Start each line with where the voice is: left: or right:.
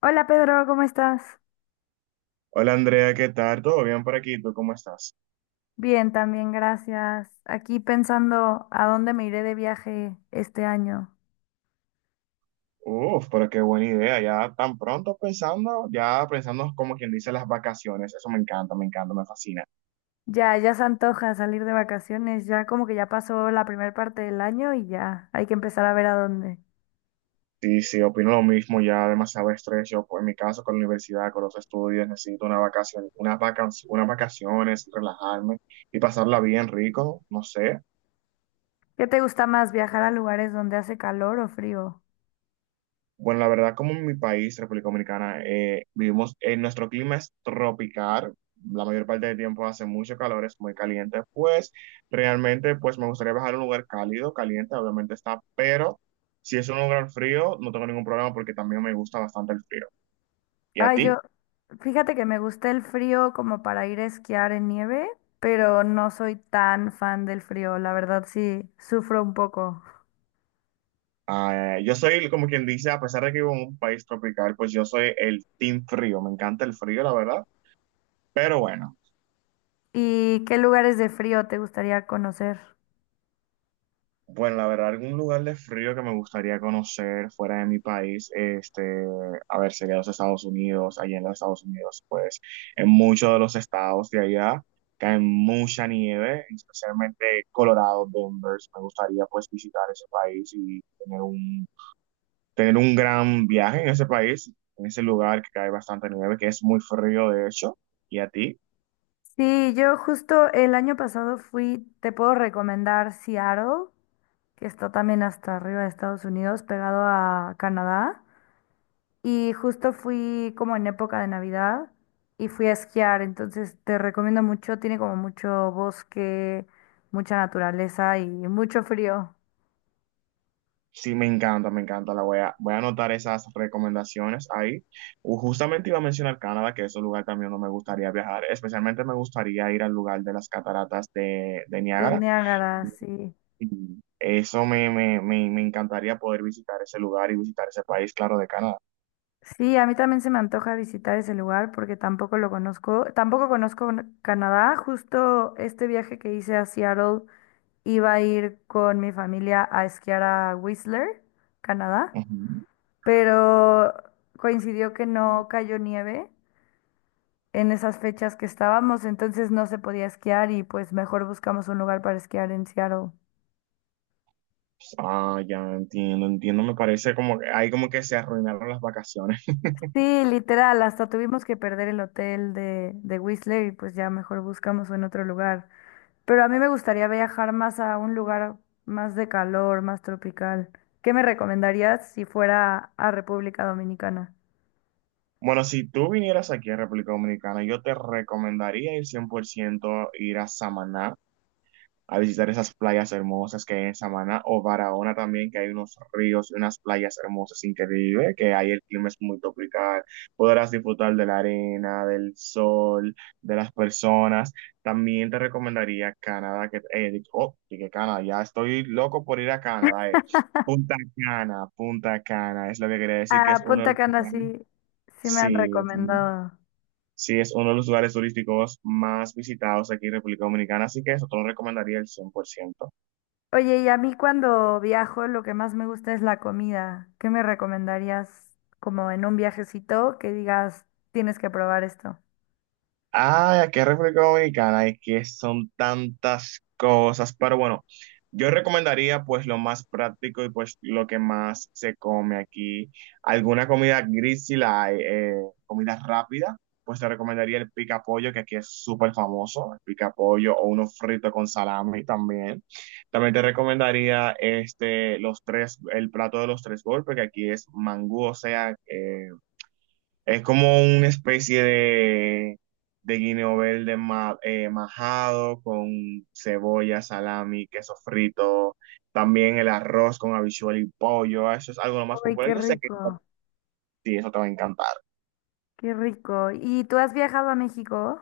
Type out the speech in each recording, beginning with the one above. left: Hola Pedro, ¿cómo estás?
right: Hola Andrea, ¿qué tal? ¿Todo bien por aquí? ¿Tú cómo estás?
left: Bien, también, gracias. Aquí pensando a dónde me iré de viaje este año.
right: Uf, pero qué buena idea. Ya tan pronto pensando, ya pensando como quien dice las vacaciones. Eso me encanta, me encanta, me fascina.
left: Ya, ya se antoja salir de vacaciones, ya como que ya pasó la primera parte del año y ya hay que empezar a ver a dónde.
right: Sí, sí, opino lo mismo. Ya demasiado estrés. Yo, pues, en mi caso, con la universidad, con los estudios, necesito una vacación, unas vacaciones, relajarme y pasarla bien rico. No sé.
left: ¿Qué te gusta más, viajar a lugares donde hace calor o frío?
right: Bueno, la verdad, como en mi país, República Dominicana, vivimos, nuestro clima es tropical, la mayor parte del tiempo hace mucho calor, es muy caliente, pues realmente pues me gustaría viajar a un lugar cálido, caliente, obviamente está, pero si es un lugar frío, no tengo ningún problema porque también me gusta bastante el frío. ¿Y a
left: Ay, yo,
right: ti?
left: fíjate que me gusta el frío como para ir a esquiar en nieve, pero no soy tan fan del frío, la verdad sí, sufro un poco.
right: Ah, yo soy como quien dice, a pesar de que vivo en un país tropical, pues yo soy el team frío, me encanta el frío, la verdad, pero bueno.
left: ¿Y qué lugares de frío te gustaría conocer?
right: Bueno, la verdad, algún lugar de frío que me gustaría conocer fuera de mi país, este, a ver, sería los Estados Unidos, allí en los Estados Unidos, pues en muchos de los estados de allá cae mucha nieve, especialmente Colorado, Denver, me gustaría pues visitar ese país y tener un gran viaje en ese país, en ese lugar que cae bastante nieve, que es muy frío de hecho, ¿y a ti?
left: Sí, yo justo el año pasado fui, te puedo recomendar Seattle, que está también hasta arriba de Estados Unidos, pegado a Canadá. Y justo fui como en época de Navidad y fui a esquiar, entonces te recomiendo mucho, tiene como mucho bosque, mucha naturaleza y mucho frío
right: Sí, me encanta, me encanta. Voy a anotar esas recomendaciones ahí. Justamente iba a mencionar Canadá, que es un lugar también donde me gustaría viajar. Especialmente me gustaría ir al lugar de las cataratas de
left: de
right: Niágara.
left: Niágara, sí.
right: Y eso me encantaría poder visitar ese lugar y visitar ese país, claro, de Canadá.
left: Sí, a mí también se me antoja visitar ese lugar porque tampoco lo conozco, tampoco conozco Canadá, justo este viaje que hice a Seattle. Iba a ir con mi familia a esquiar a Whistler, Canadá,
right: Ujú.
left: pero coincidió que no cayó nieve en esas fechas que estábamos, entonces no se podía esquiar y pues mejor buscamos un lugar para esquiar en Seattle.
right: Ah, ya entiendo, entiendo. Me parece como que ahí como que se arruinaron las vacaciones.
left: Sí, literal, hasta tuvimos que perder el hotel de Whistler y pues ya mejor buscamos en otro lugar. Pero a mí me gustaría viajar más a un lugar más de calor, más tropical. ¿Qué me recomendarías si fuera a República Dominicana?
right: Bueno, si tú vinieras aquí a República Dominicana, yo te recomendaría ir 100% ir a Samaná, a visitar esas playas hermosas que hay en Samaná o Barahona también, que hay unos ríos y unas playas hermosas increíbles, que ahí el clima es muy tropical, podrás disfrutar de la arena, del sol, de las personas. También te recomendaría Canadá, que, dije Canadá, ya estoy loco por ir a Canadá, Punta Cana, Punta Cana, es lo que quería decir, que es
left: Ah,
right: uno de
left: Punta
right: los
left: Cana
right: lugares,
left: sí, sí me han
right: sí, sí,
left: recomendado.
right: sí, es uno de los lugares turísticos más visitados aquí en República Dominicana, así que eso te lo recomendaría el 100%.
left: Oye, y a mí cuando viajo lo que más me gusta es la comida. ¿Qué me recomendarías como en un viajecito que digas, tienes que probar esto?
right: Ay, aquí en República Dominicana es que son tantas cosas, pero bueno, yo recomendaría pues lo más práctico y pues lo que más se come aquí. Alguna comida gris si la hay, comida rápida, pues te recomendaría el pica pollo, que aquí es súper famoso, el pica pollo o uno frito con salami también. También te recomendaría este, los tres, el plato de los tres golpes, que aquí es mangú, o sea, es como una especie de guineo verde majado con cebolla, salami, queso frito, también el arroz con habichuela y pollo. Ah, eso es algo lo más
left: Ay,
right: popular.
left: qué
right: Yo sé que
left: rico,
right: sí, eso te va a encantar.
left: qué rico. ¿Y tú has viajado a México?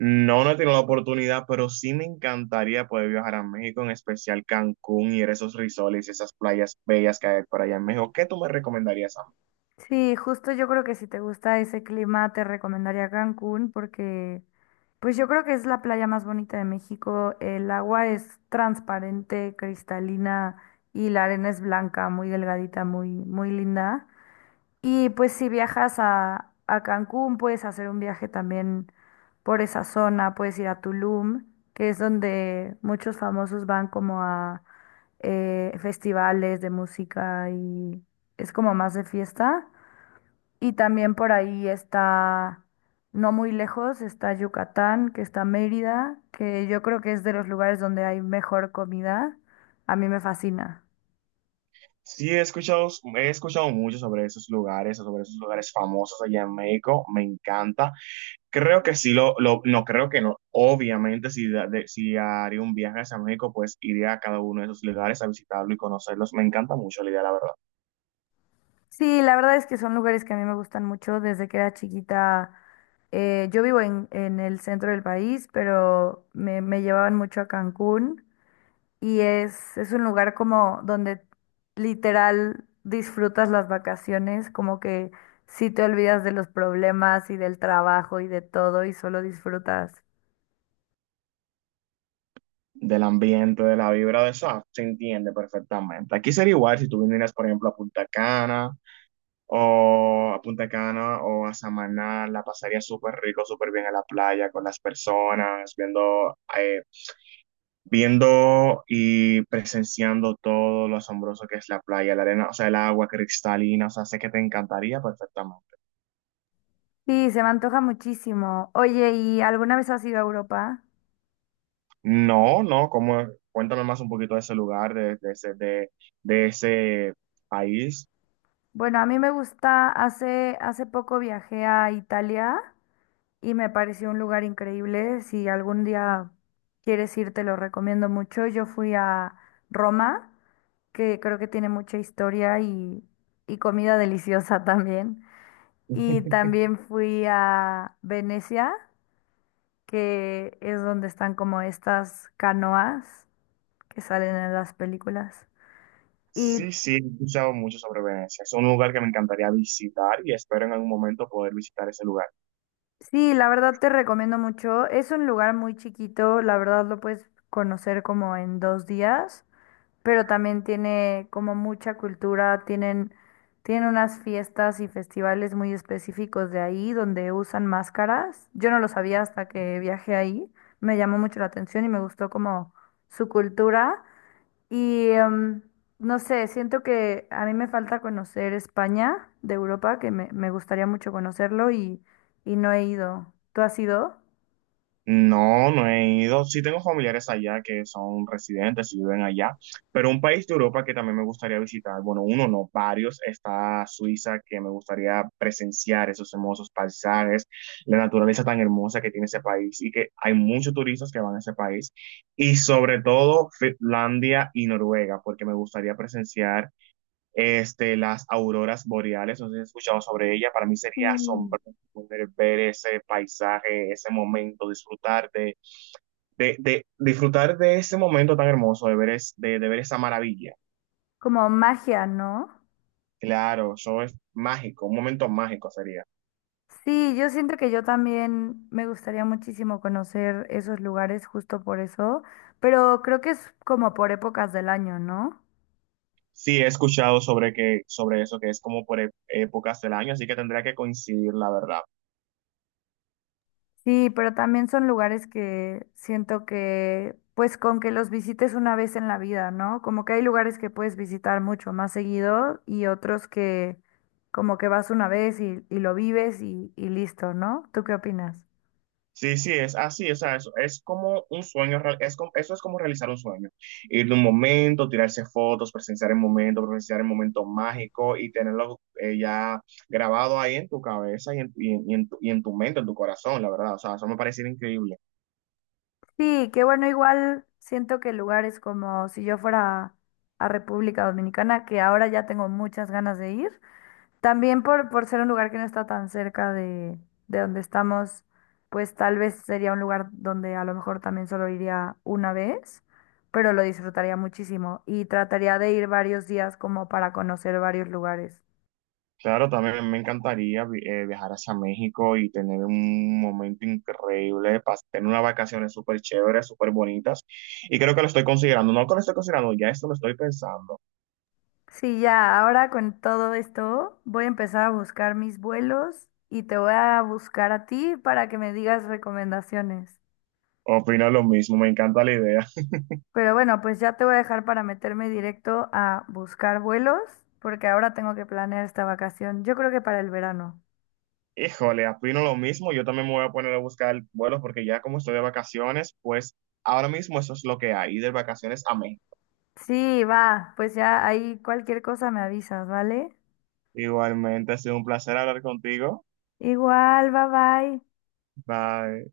right: No, no he tenido la oportunidad, pero sí me encantaría poder viajar a México, en especial Cancún y esos resorts y esas playas bellas que hay por allá en México. ¿Qué tú me recomendarías a mí?
left: Sí, justo yo creo que si te gusta ese clima te recomendaría Cancún porque pues yo creo que es la playa más bonita de México. El agua es transparente, cristalina y la arena es blanca, muy delgadita, muy muy linda. Y pues si viajas a Cancún puedes hacer un viaje también por esa zona, puedes ir a Tulum, que es donde muchos famosos van como a festivales de música y es como más de fiesta. Y también por ahí está, no muy lejos, está Yucatán, que está Mérida, que yo creo que es de los lugares donde hay mejor comida. A mí me fascina.
right: Sí, he escuchado mucho sobre esos lugares famosos allá en México. Me encanta. Creo que sí, no creo que no. Obviamente, si haría un viaje hacia México, pues iría a cada uno de esos lugares a visitarlo y conocerlos. Me encanta mucho la idea, la verdad.
left: Sí, la verdad es que son lugares que a mí me gustan mucho. Desde que era chiquita, yo vivo en el centro del país, pero me llevaban mucho a Cancún. Y es un lugar como donde literal disfrutas las vacaciones, como que sí te olvidas de los problemas y del trabajo y de todo y solo disfrutas.
right: Del ambiente, de la vibra de eso, ah, se entiende perfectamente. Aquí sería igual si tú vinieras, por ejemplo, a Punta Cana o a Samaná, la pasaría súper rico, súper bien en la playa con las personas, viendo, viendo y presenciando todo lo asombroso que es la playa, la arena, o sea, el agua cristalina, o sea, sé que te encantaría perfectamente.
left: Sí, se me antoja muchísimo. Oye, ¿y alguna vez has ido a Europa?
right: No, no, ¿cómo? Cuéntame más un poquito de ese lugar, de ese país.
left: Bueno, a mí me gusta, hace, hace poco viajé a Italia y me pareció un lugar increíble. Si algún día quieres ir, te lo recomiendo mucho. Yo fui a Roma, que creo que tiene mucha historia y comida deliciosa también. Y también fui a Venecia, que es donde están como estas canoas que salen en las películas. Y
right: Sí, sí, he escuchado mucho sobre Venecia. Es un lugar que me encantaría visitar y espero en algún momento poder visitar ese lugar.
left: sí, la verdad te recomiendo mucho. Es un lugar muy chiquito, la verdad lo puedes conocer como en dos días. Pero también tiene como mucha cultura, tienen, tienen unas fiestas y festivales muy específicos de ahí donde usan máscaras. Yo no lo sabía hasta que viajé ahí, me llamó mucho la atención y me gustó como su cultura. Y no sé, siento que a mí me falta conocer España de Europa, que me gustaría mucho conocerlo y no he ido. ¿Tú has ido?
right: No, no he ido. Sí tengo familiares allá que son residentes y viven allá, pero un país de Europa que también me gustaría visitar, bueno, uno no, varios, está Suiza, que me gustaría presenciar esos hermosos paisajes, la naturaleza tan hermosa que tiene ese país y que hay muchos turistas que van a ese país, y sobre todo Finlandia y Noruega, porque me gustaría presenciar este, las auroras boreales, no sé si has escuchado sobre ella, para mí sería
left: Sí.
right: asombroso poder ver ese paisaje, ese momento, disfrutar disfrutar de ese momento tan hermoso, de ver esa maravilla.
left: Como magia, ¿no?
right: Claro, eso es mágico, un momento mágico sería.
left: Sí, yo siento que yo también me gustaría muchísimo conocer esos lugares justo por eso, pero creo que es como por épocas del año, ¿no?
right: Sí, he escuchado sobre que, sobre eso, que es como por épocas del año, así que tendría que coincidir, la verdad.
left: Sí, pero también son lugares que siento que, pues con que los visites una vez en la vida, ¿no? Como que hay lugares que puedes visitar mucho más seguido y otros que como que vas una vez y lo vives y listo, ¿no? ¿Tú qué opinas?
right: Sí, sí, es así, o sea, es como un sueño, es como eso es como realizar un sueño, ir de un momento, tirarse fotos, presenciar el momento mágico y tenerlo ya grabado ahí en tu cabeza y en y en tu mente, en tu corazón, la verdad, o sea, eso me parece increíble.
left: Sí, que bueno, igual siento que lugares como si yo fuera a República Dominicana, que ahora ya tengo muchas ganas de ir, también por ser un lugar que no está tan cerca de donde estamos, pues tal vez sería un lugar donde a lo mejor también solo iría una vez, pero lo disfrutaría muchísimo y trataría de ir varios días como para conocer varios lugares.
right: Claro, también me encantaría viajar hacia México y tener un momento increíble, tener unas vacaciones súper chéveres, súper bonitas, y creo que lo estoy considerando, no que lo estoy considerando, ya esto lo estoy pensando,
left: Sí, ya, ahora con todo esto voy a empezar a buscar mis vuelos y te voy a buscar a ti para que me digas recomendaciones.
right: opino lo mismo, me encanta la idea.
left: Pero bueno, pues ya te voy a dejar para meterme directo a buscar vuelos porque ahora tengo que planear esta vacación. Yo creo que para el verano.
right: Híjole, opino lo mismo. Yo también me voy a poner a buscar vuelos porque ya como estoy de vacaciones, pues ahora mismo eso es lo que hay, ir de vacaciones a mí.
left: Sí, va, pues ya ahí cualquier cosa me avisas, ¿vale?
right: Igualmente, ha sido un placer hablar contigo.
left: Igual, bye bye.
right: Bye.